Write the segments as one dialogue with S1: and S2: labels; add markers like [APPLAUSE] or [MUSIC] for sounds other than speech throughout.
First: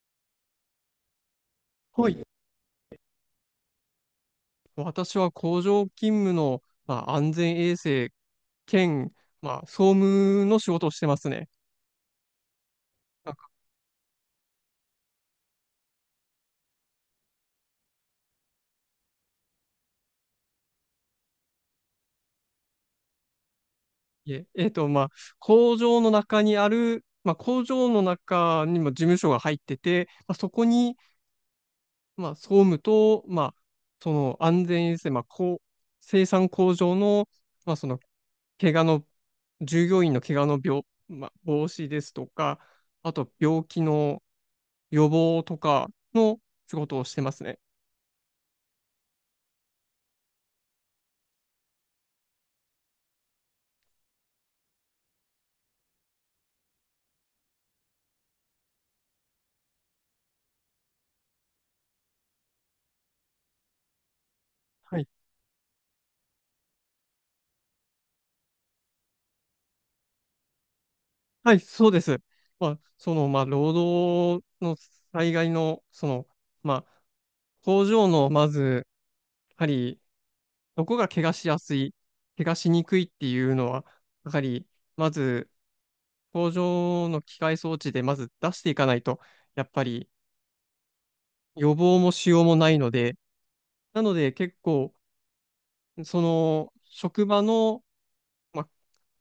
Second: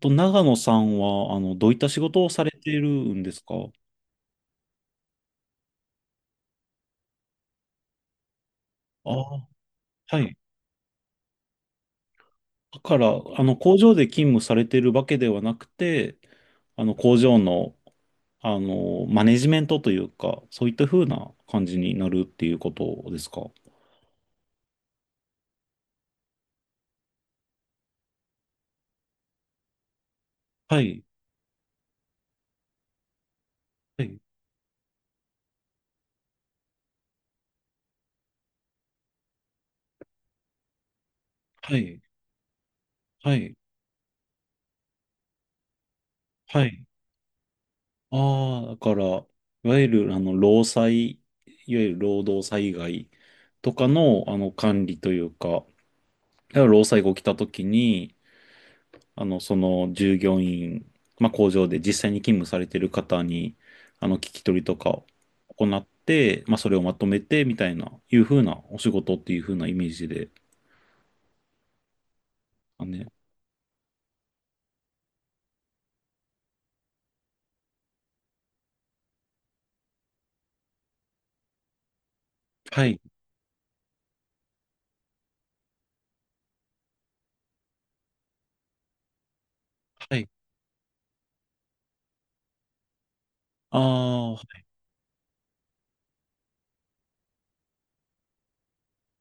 S1: と、長野さんは、どういった仕
S2: はい。
S1: 事をされているんですか？
S2: 私は工場勤務の、まあ、安全衛生
S1: あ
S2: 兼、
S1: あ、
S2: まあ、総
S1: はい。
S2: 務の仕事をしてますね。
S1: だから、
S2: なんか
S1: 工場で勤務されているわけではなくて、工場の、マネジメントというか、そういった風な感じになるっていうことですか？
S2: いえ、まあ、工場の中にある、まあ、工場の中にも事務所が入ってて、まあ、そこ
S1: は
S2: に、
S1: い、
S2: まあ、総務と、まあ、
S1: は
S2: そ
S1: い、
S2: の安全衛生、まあ、こう、生産工場の、まあ、その、怪我の、従業員の怪我のまあ、防
S1: は
S2: 止
S1: い、
S2: ですとか、あと
S1: はい、
S2: 病気の予防とかの
S1: は
S2: 仕
S1: い。
S2: 事をしてますね。
S1: ああ、だから、いわゆる、労災、いわゆる労働災害とかの、管理というか、だから労災が起きたときに、その従業員、まあ、工場で実際に勤務されてる方に、聞き取りとか
S2: は
S1: を
S2: い。
S1: 行って、まあ、それをまとめて、みたいな、いうふうなお仕事っていうふうなイメージで。
S2: はい、そうです。まあ、
S1: あね。
S2: その、まあ、労働の災害の、その、まあ、工場の、まず、やはり、どこが怪我しやすい、怪我しに
S1: は
S2: く
S1: い、
S2: いっていうのは、やはり、まず、工場の機械装置でまず出していかないと、やっぱり
S1: はい、
S2: 予防もしようもないので、なので
S1: あ
S2: 結
S1: あ、
S2: 構、その職場の、まあ、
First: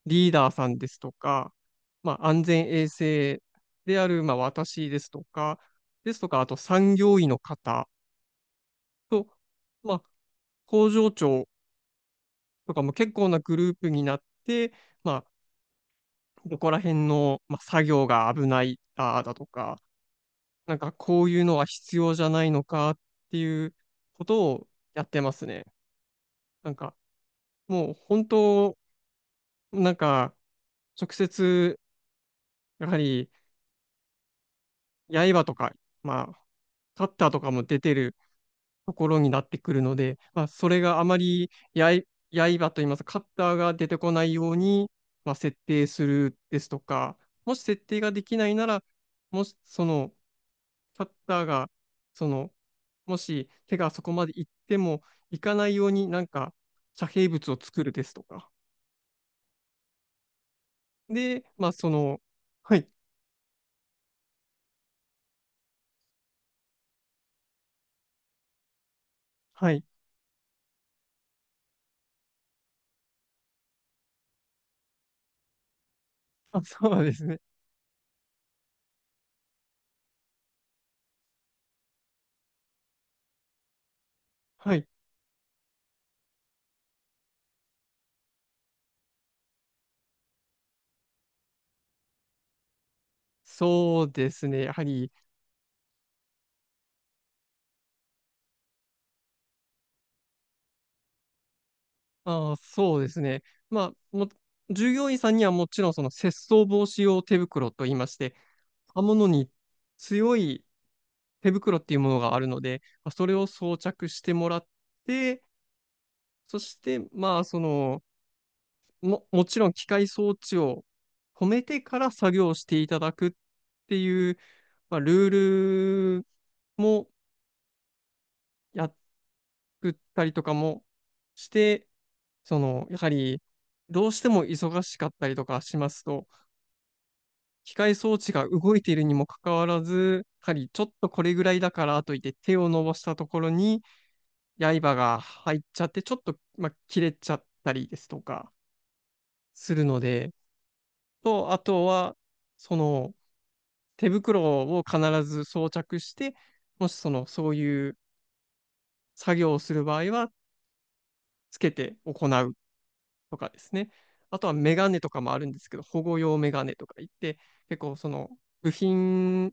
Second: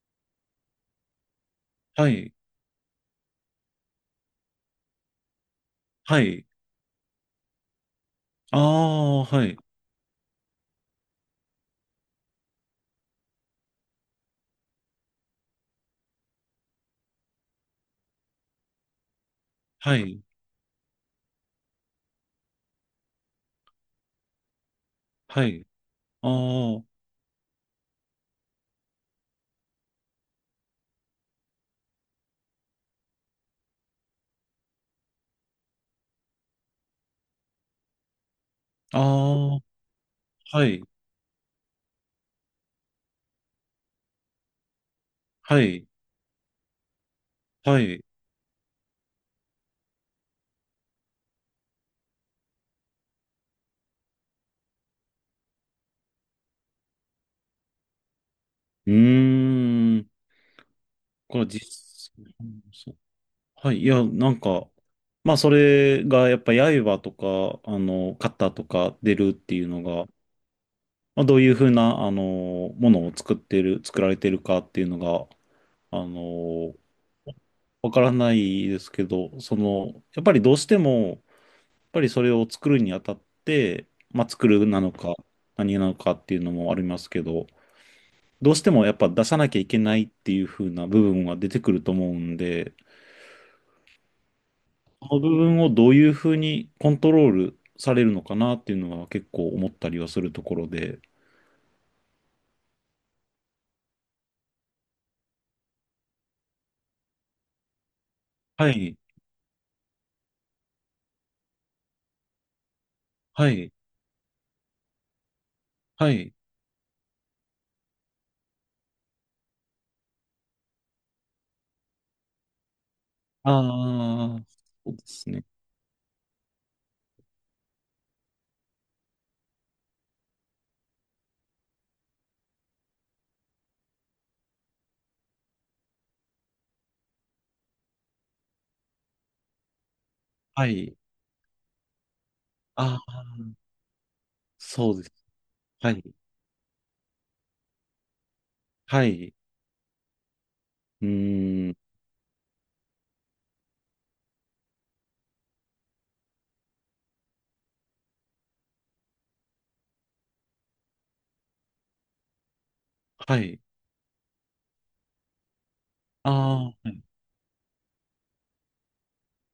S2: リーダーさんですとか、
S1: は
S2: まあ、
S1: い、
S2: 安全衛生である、まあ、私ですとか、で
S1: は
S2: すとか、
S1: い、
S2: あと産業医の方
S1: ああ、
S2: と、
S1: はい、
S2: まあ、工場長とかも結構なグループになって、まあ、ここら辺の、まあ、作業が危ないだとか、
S1: はい、
S2: なんかこういうのは必要じゃないのかっていうことをやってま
S1: は
S2: すね。
S1: い、
S2: なん
S1: あ
S2: かもう本当、なんか直接やはり刃とか、まあ、カッターとかも出てると
S1: あ、
S2: ころになっ
S1: あ
S2: てくるので、まあ、
S1: あ、は
S2: そ
S1: い。
S2: れがあまり刃といいますか、カッターが出てこないように、まあ、設
S1: はい、
S2: 定するですとか、もし
S1: は
S2: 設
S1: い。
S2: 定
S1: う
S2: ができないなら、もしそのカッターが、その、もし手がそこまで行っても行かないようになんか遮蔽物を作るですとか。
S1: ーん。これ
S2: で、
S1: は実、
S2: まあその、はい、
S1: そう。はい。いや、なんか、まあ、それが、やっぱ、刃とか、肩とか出るっていう
S2: は
S1: の
S2: い、
S1: が、まあ、どういうふうな、ものを作ってる、作られてるかっていうのが、あ
S2: あ、
S1: の、
S2: そうですね。
S1: わからないですけど、その、やっぱりどうしても、やっぱりそれを作るにあたって、まあ、作る
S2: は
S1: な
S2: い、
S1: のか、何なのかっていうのもありますけど、どうしてもやっぱ出さなきゃいけないっていう風な部分は出てくると思うんで、
S2: そうですね。やはり
S1: この部分をどういう風にコントロールされるのかなっていうのは結構思ったりはするところで。
S2: ああ、そうですね。まあ、従業員さんにはもちろんその窃盗防止用手袋と言いまして、
S1: はい、
S2: 刃物に強い手袋っていうものがあるので、まあ、それ
S1: は
S2: を
S1: い、
S2: 装着してもらって、
S1: はい。
S2: そして、まあ、その、もちろん機械装置を止めてから作業していただくってい
S1: あ
S2: う、
S1: あ、そう
S2: まあ、
S1: で
S2: ル
S1: す
S2: ー
S1: ね。
S2: ルもやったりとかもして、その、やはり、どうしても忙しかったりとかしますと、機械装置が動いているにもかかわらず、やは
S1: は
S2: りちょっ
S1: い。
S2: とこれぐらいだからといって手を伸ば
S1: あ
S2: したところ
S1: あ、
S2: に刃
S1: そうです。
S2: が入っちゃ
S1: は
S2: っ
S1: い、
S2: て、ちょっと、まあ、切れちゃったりですとか
S1: はい。
S2: するので、
S1: う
S2: と、あ
S1: ーん、
S2: とは、その手袋を必ず装着して、もしその、そういう作業をする場合は、つけて行うと
S1: は
S2: かで
S1: い。
S2: すね。あとはメガネとかもあるんですけど、保護
S1: あ
S2: 用メ
S1: あ、
S2: ガ
S1: は
S2: ネとか
S1: い。
S2: 言って、結構その部品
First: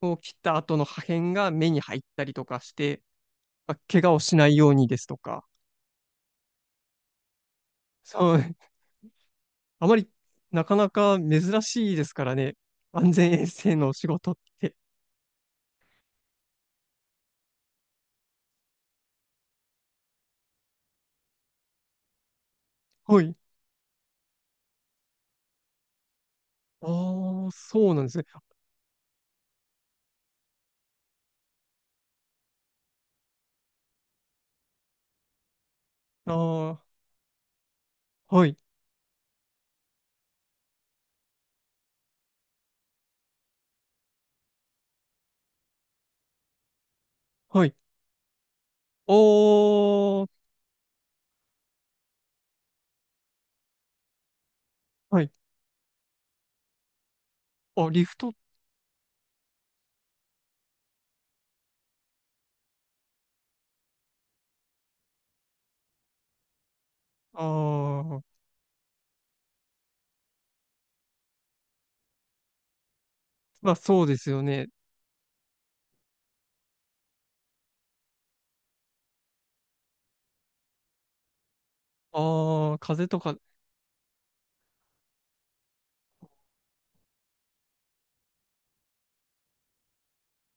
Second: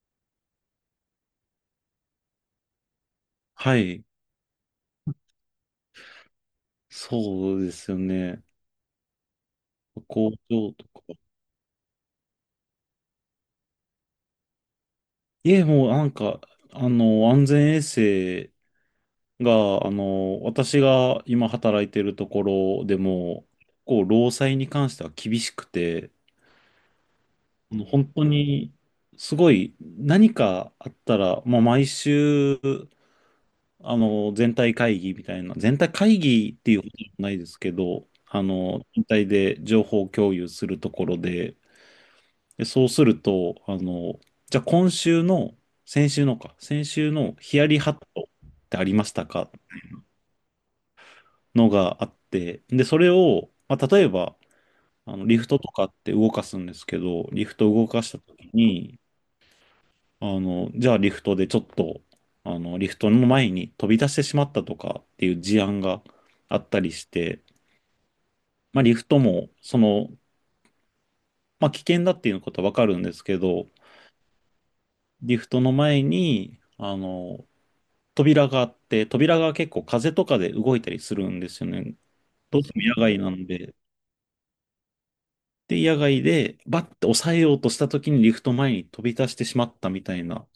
S2: こう切った後の破片が目に入ったりとかして、ま
S1: は
S2: あ、怪
S1: い。
S2: 我をしないようにですとか、
S1: そうですよ
S2: そ
S1: ね。
S2: う、あまり
S1: 工
S2: な
S1: 場
S2: か
S1: と
S2: なか
S1: か。
S2: 珍しいですからね、安全衛生の仕事って。
S1: いえ、もうなんか、安全衛生が、私が今働いてるところで
S2: はい。
S1: も、こう、労災に関しては厳しくて、
S2: ああ、
S1: あの
S2: そうなん
S1: 本
S2: です
S1: 当
S2: ね。
S1: に、すごい、何かあったら、まあ、毎週、全体会議みたいな、全体会
S2: あ
S1: 議っていう
S2: あ、
S1: ことじゃないですけど、
S2: はい、
S1: 全体で情報共有するところで、で、そうすると、じゃあ今週の、先週のか、先週のヒ
S2: は
S1: ヤ
S2: い。
S1: リハットってありましたか、
S2: おー、
S1: のがあって、で、それを、まあ、例えば、
S2: はい。
S1: リフトとかって動かすんですけど、リフトを
S2: あ、
S1: 動か
S2: リ
S1: し
S2: フ
S1: た
S2: ト、
S1: ときに、じゃあリフトでちょっと、リフトの前に飛び出してしまったとかっていう事案があったりして、
S2: ああ、
S1: まあ、リフトも、その、まあ、危険だっていうことはわかるんですけど、
S2: まあそうですよね。
S1: リフトの前に、扉があって、扉が結構風とかで動いたりするんですよね。どうし
S2: あ
S1: て
S2: あ、
S1: も野
S2: 風
S1: 外
S2: と
S1: な
S2: か、
S1: んで、で、野外でバッて抑えようとした時にリフト前に飛び出してしまったみたいな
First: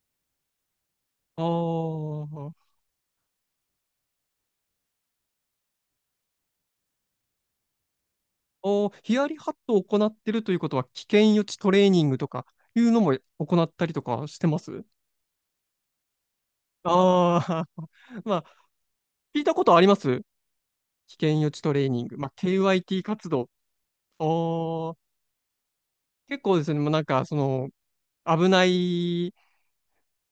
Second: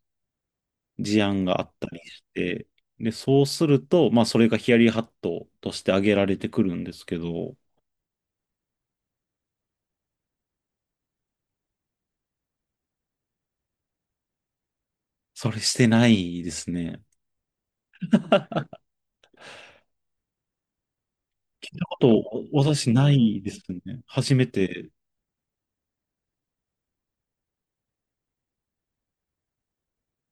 S1: 事
S2: あ
S1: 案があったりし
S2: あ、
S1: て、
S2: あ
S1: で、そうすると、まあそれがヒヤリハットとして挙げられてくるんですけど。
S2: あ、ヒヤリハットを行ってるということは、危険予知トレーニングとかいうのも行ったりとかしてます？
S1: それしてないですね。
S2: ああ、[LAUGHS] まあ、
S1: あ
S2: 聞いたことあります危険予知トレーニング。
S1: と、
S2: まあ、
S1: 私
S2: KYT
S1: な
S2: 活
S1: い
S2: 動。
S1: ですね。
S2: あ
S1: 初めて。
S2: あ、結構ですね、もうなんか、その、危ない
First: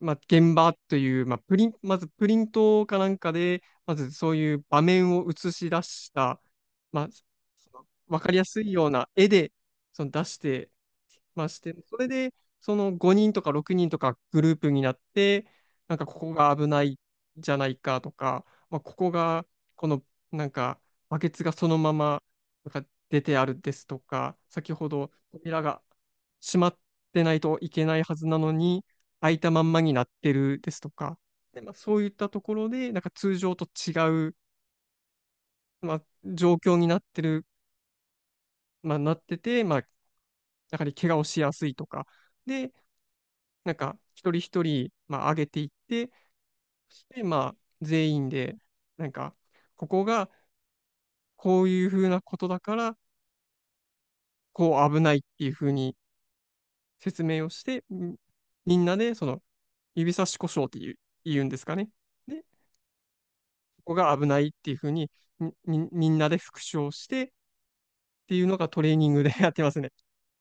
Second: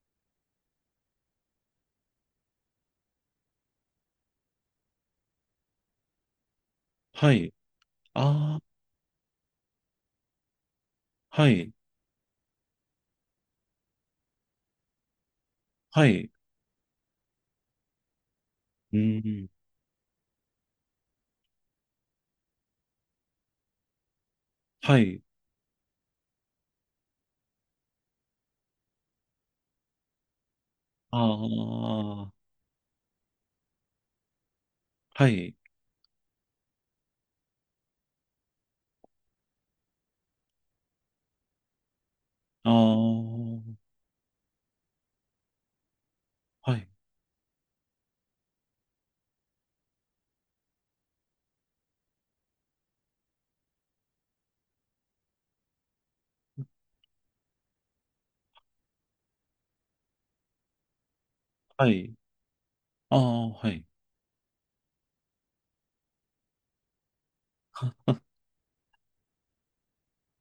S2: まあ、現場という、まあ、プリン、まずプリントかなんかで、まずそういう場面を映し出した、まあ、
S1: はい。
S2: そのわかりや
S1: ああ、
S2: すいような絵で、その出してま
S1: は
S2: あし
S1: い。
S2: て、それで、その5人とか6人とかグループになって、なん
S1: は
S2: かこ
S1: い。
S2: こが危ないじゃないかとか、まあ、こ
S1: う
S2: こが、
S1: ん。
S2: この、なんか、バケツがそのまま、なんか出てあるですとか、先ほ
S1: は
S2: ど
S1: い。
S2: 扉が閉まってないといけないはずなのに、空いたまんまになってるですとか、で、まあ、そういった
S1: ああ、
S2: ところで、なんか通常と違う、
S1: はい。
S2: まあ、状況になってる、まあ、なってて、まあ、やはり怪我をしやすいとか、
S1: ああ、
S2: で、な
S1: は
S2: んか一人一人、まあ、上げていって、
S1: い。
S2: そしてまあ、全員で、なんか、ここがこういうふうなことだから、こう危ないっていうふうに説明をして、みんなでその指差し故障っていう、言うんですか
S1: は
S2: ね。
S1: い。
S2: で、
S1: ああ、はい。
S2: こが危ないっていうふうに、みんなで復唱してっていうのがトレーニングで [LAUGHS] やってますね。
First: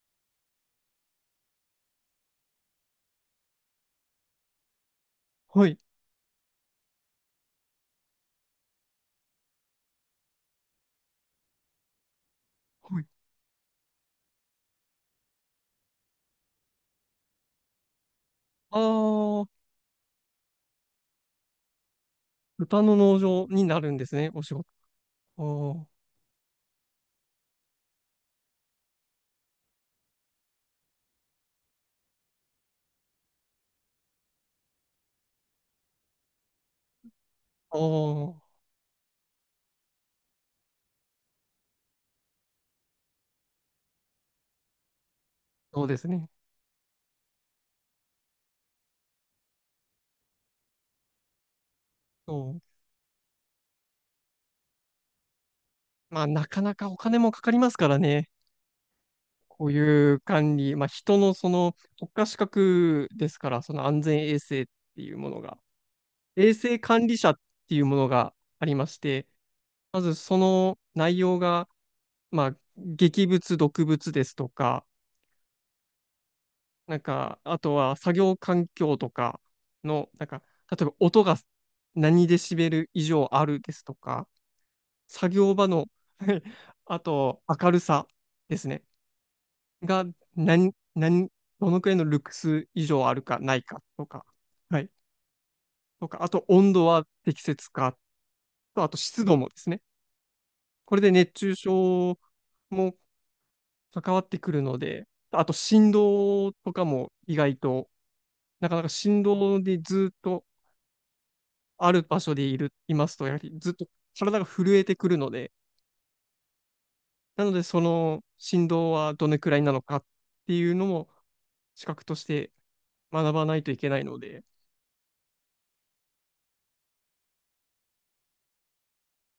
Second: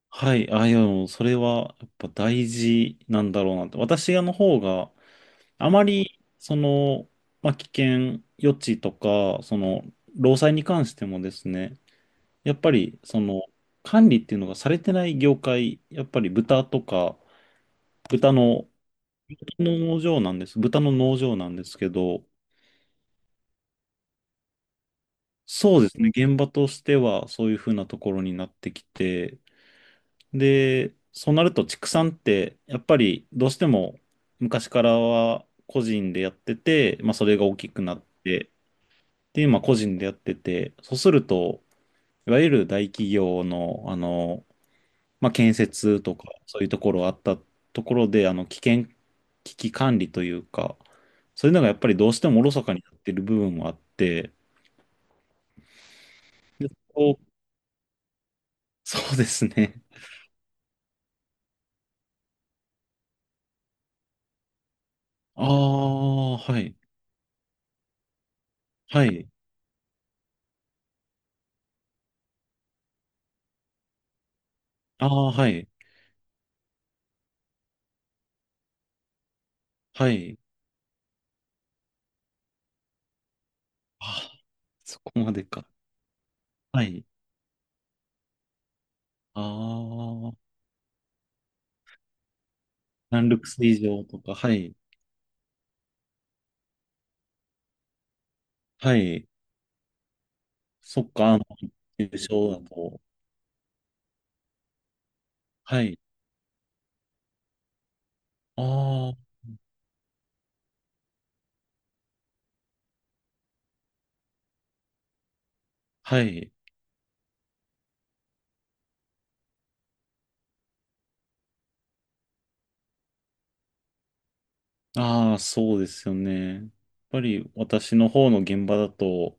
S1: はい。あ、いや、でもそれはやっぱ大事なんだろうなって。私の方が、
S2: は
S1: あ
S2: い。
S1: まり、その、まあ、危険予知とか、その、労災に関してもですね、やっぱ
S2: は
S1: り、
S2: い。
S1: その、管理っていうのがされてない業界、やっぱり豚とか、豚の
S2: ああ、
S1: 農場なんです。豚の農場なんですけど、
S2: 豚の農場になるんですね、お仕事。
S1: そう
S2: あ
S1: ですね、現場としてはそういうふうなところになってきて、で、そうなると畜産って、やっぱりどうしても昔からは個人でやってて、まあそれが大き
S2: あ、あ
S1: くなって、
S2: あ、
S1: っていう、まあ個人でやってて、そうすると、いわゆる大企業の、まあ建
S2: そうで
S1: 設
S2: す
S1: とか、
S2: ね。
S1: そういうところあったところで、危険、危機管理というか、そういうのがやっぱりどうしてもおろ
S2: そう。
S1: そかになってる部分もあって、
S2: まあ、なか
S1: で、
S2: なかお
S1: そう
S2: 金もかかりますからね。
S1: そうです
S2: こう
S1: ね。
S2: いう管理、まあ、人のその国家資格ですから、その安全衛生っていうもの
S1: あ
S2: が、
S1: あ、
S2: 衛
S1: はい。
S2: 生管理者っていうものがありまし
S1: はい。
S2: て、まずその内容が、まあ、劇物、毒物ですとか、
S1: ああ、はい。
S2: なんか、あとは作業環境とか
S1: は
S2: の、なん
S1: い。
S2: か、例えば音が何デシベル以上あるですと
S1: あ、
S2: か、
S1: そこま
S2: 作
S1: で
S2: 業
S1: か。
S2: 場のはい [LAUGHS]
S1: は
S2: あ
S1: い。
S2: と明るさですね、
S1: あ
S2: が
S1: あ、
S2: 何、何、どのくらいのルクス以上あ
S1: サ
S2: る
S1: ンル
S2: か
S1: ク
S2: ない
S1: ス以
S2: か
S1: 上
S2: と
S1: と
S2: か、
S1: か、はい。
S2: はい、とか、あと温度は適切かと、あ
S1: は
S2: と湿
S1: い。
S2: 度もですね、こ
S1: そ
S2: れ
S1: っ
S2: で
S1: か、
S2: 熱中
S1: 優
S2: 症
S1: 勝だ
S2: も
S1: と。
S2: 関わってくるので、あと
S1: は
S2: 振
S1: い。
S2: 動とかも意外と、
S1: あ
S2: なかなか
S1: あ、
S2: 振動でずっと、ある場所でいますと、やはりずっと体が震えてくるので、
S1: はい。
S2: なので、その振動はどのくらいなのかっていうのも、資格として学ばないといけないので、
S1: ああ、そうですよね。やっぱり私の方の現場だと、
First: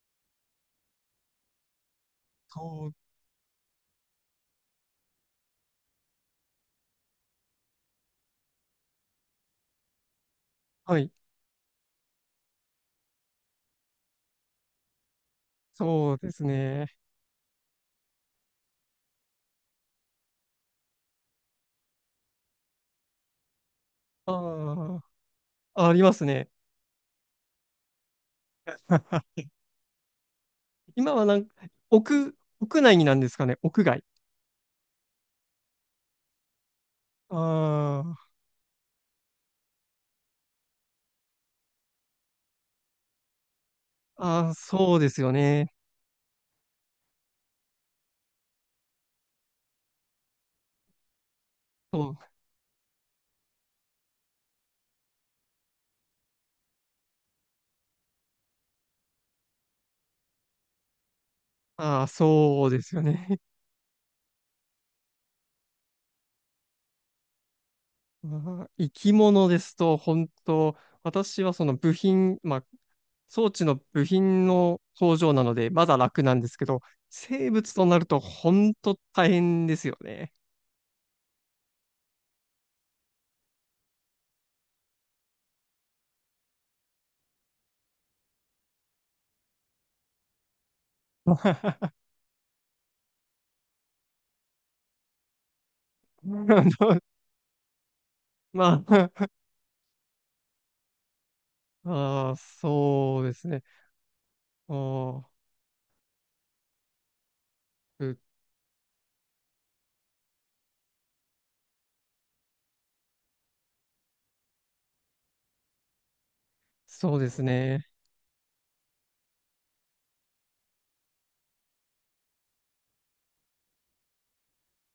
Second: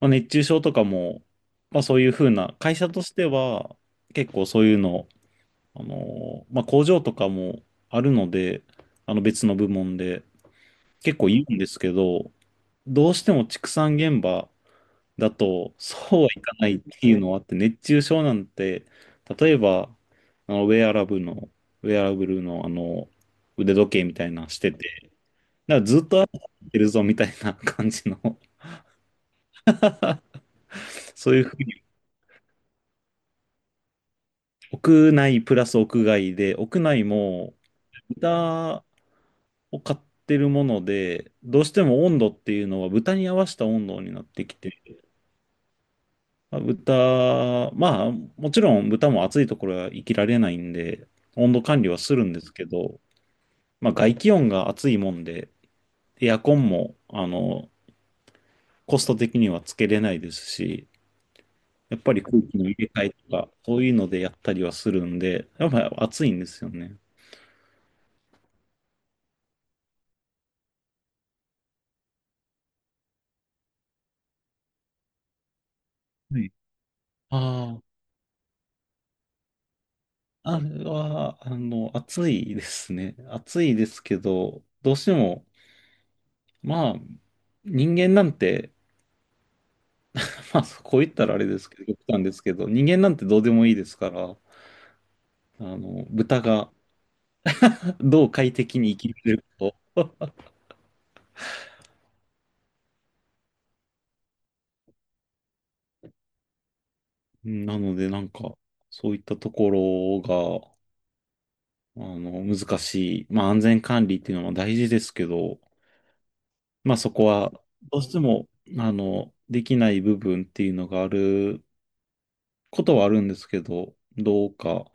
S1: まあ、熱中症とかも、まあそういうふうな、会社
S2: そう、
S1: としては結構そういうの、まあ工場とかもあるので、あの別の部門で
S2: はい、
S1: 結構言うんですけど、どうしても畜産現場だと、そ
S2: そう
S1: うは
S2: で
S1: い
S2: す
S1: かないっ
S2: ね。
S1: ていうのはあって、熱中症なんて、例えば、あの、ウェアラブルの、ウェアラブルの、腕時計みたいなのしてて、
S2: あ
S1: だから
S2: あ、あ
S1: ずっ
S2: ります
S1: と歩
S2: ね。
S1: いてるぞみたいな感じの、
S2: 今は
S1: そう
S2: な
S1: いう
S2: ん
S1: ふうに、
S2: 屋屋内になんですかね、屋外。
S1: 屋内プラス屋外で、屋内も
S2: あ
S1: 豚を飼ってるもので、どうしても温度っていうのは豚に合わせた温度になっ
S2: あ、
S1: て
S2: ああ、
S1: きて、
S2: そうですよね。
S1: まあ、豚、まあ、もちろん豚も暑いところは生きられないんで、温度管理は
S2: そ
S1: す
S2: う、
S1: るんですけど、まあ、外気温が暑いもんで、エアコンも、コスト的にはつけれないですし、やっ
S2: ああ、
S1: ぱり空気の
S2: そう
S1: 入
S2: で
S1: れ
S2: すよ
S1: 替えと
S2: ね。
S1: か、そういうのでやったりはするんで、やっぱり暑いんですよね。
S2: まあー生き物ですと、本当、私はその部品、まあ、装置の部品の工場なので、まだ楽な
S1: は
S2: んで
S1: い。
S2: すけど、生物
S1: あ
S2: となると本当大変ですよね。
S1: あ、あれは、暑いですね。暑いですけど、どうしても、まあ、人間なんて、[LAUGHS] まあ、こう言ったらあれですけど、極端ですけど、人間なんてどうでもいいですから、豚が
S2: [LAUGHS]
S1: [LAUGHS] どう快適
S2: ま
S1: に生き
S2: あ、
S1: れるか。
S2: あー、そうですね。あー
S1: うん、なので、
S2: う
S1: なんか、そういったところが、難しい。まあ、安全管理っていうのも大事ですけど、まあ、そ
S2: そう
S1: こ
S2: です
S1: は、
S2: ね。
S1: どうしても、できない部分っていうのがあることはあるんですけど、どうか、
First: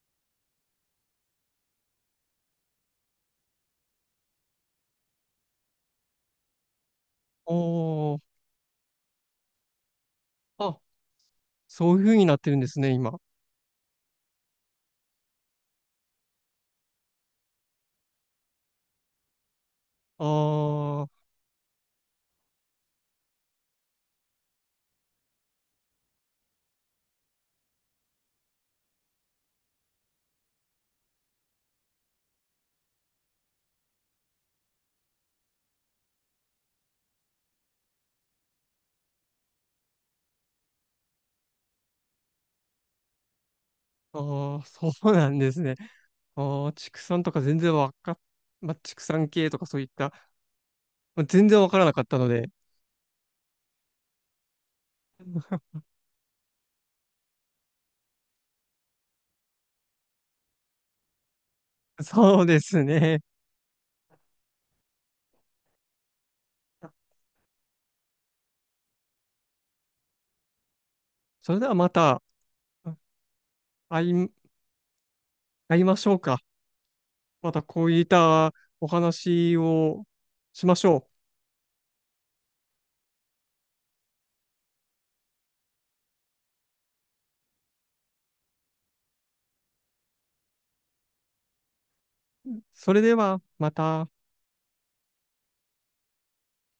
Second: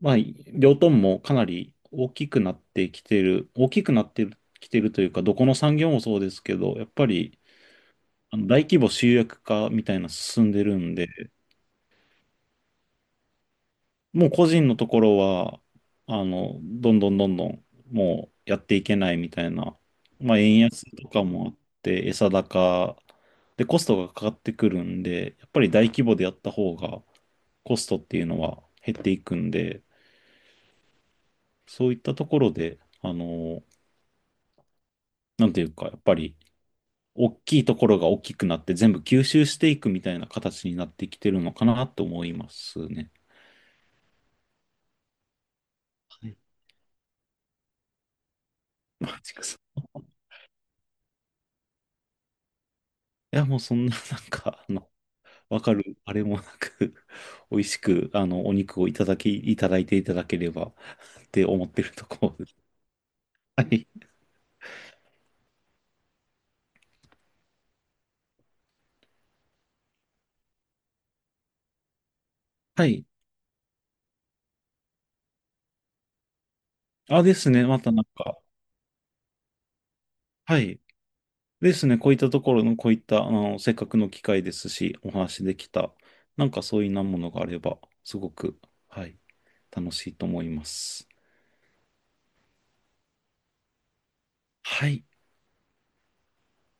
S1: まあ、両トンもかなり大きくなってきてる、大きくなってきてるというか、どこの産業もそうですけど、やっぱり、
S2: おー、
S1: あの大規模集約化みたいなの進んでる
S2: あ、
S1: んで、
S2: そういう風になってるんですね、今。
S1: もう個人のところは、どんどんどんどん、もうやっていけないみたいな、
S2: あ
S1: まあ、円安と
S2: ー、
S1: かもあって、餌高でコストがかかってくるんで、やっぱり大規模でやった方がコストっていうのは減っていくんで、そういったところで、なんていうか、やっぱり大きいところが大きくなって全部吸収していくみたいな形になってきてるのかなと思いますね。
S2: あー、そうなんですね。
S1: はい。
S2: あー、畜産とか全然わかっ、まあ、畜
S1: マ
S2: 産
S1: ジか
S2: 系
S1: そ
S2: とかそういっ
S1: う。
S2: た全然わからなかったので、
S1: [LAUGHS] いや、もうそんな、なんか、わかる、あれもなく [LAUGHS] 美味しく、お肉をいただいていただければ [LAUGHS] って思ってる
S2: [LAUGHS]
S1: とこ
S2: そ
S1: ろで
S2: う
S1: す。
S2: ですね。
S1: はい。
S2: それではまた
S1: はい。
S2: 会い、会いましょうか。
S1: あ、です
S2: また
S1: ね。ま
S2: こ
S1: た
S2: う
S1: な
S2: い
S1: ん
S2: っ
S1: か、
S2: たお話を
S1: は
S2: しま
S1: い。
S2: しょ
S1: ですね。こういったところの、こういった、せっかくの機会ですし、お話できた、なんかそういうなものがあれば、すごく、はい、楽しいと思います。
S2: う。それではまた。
S1: はい。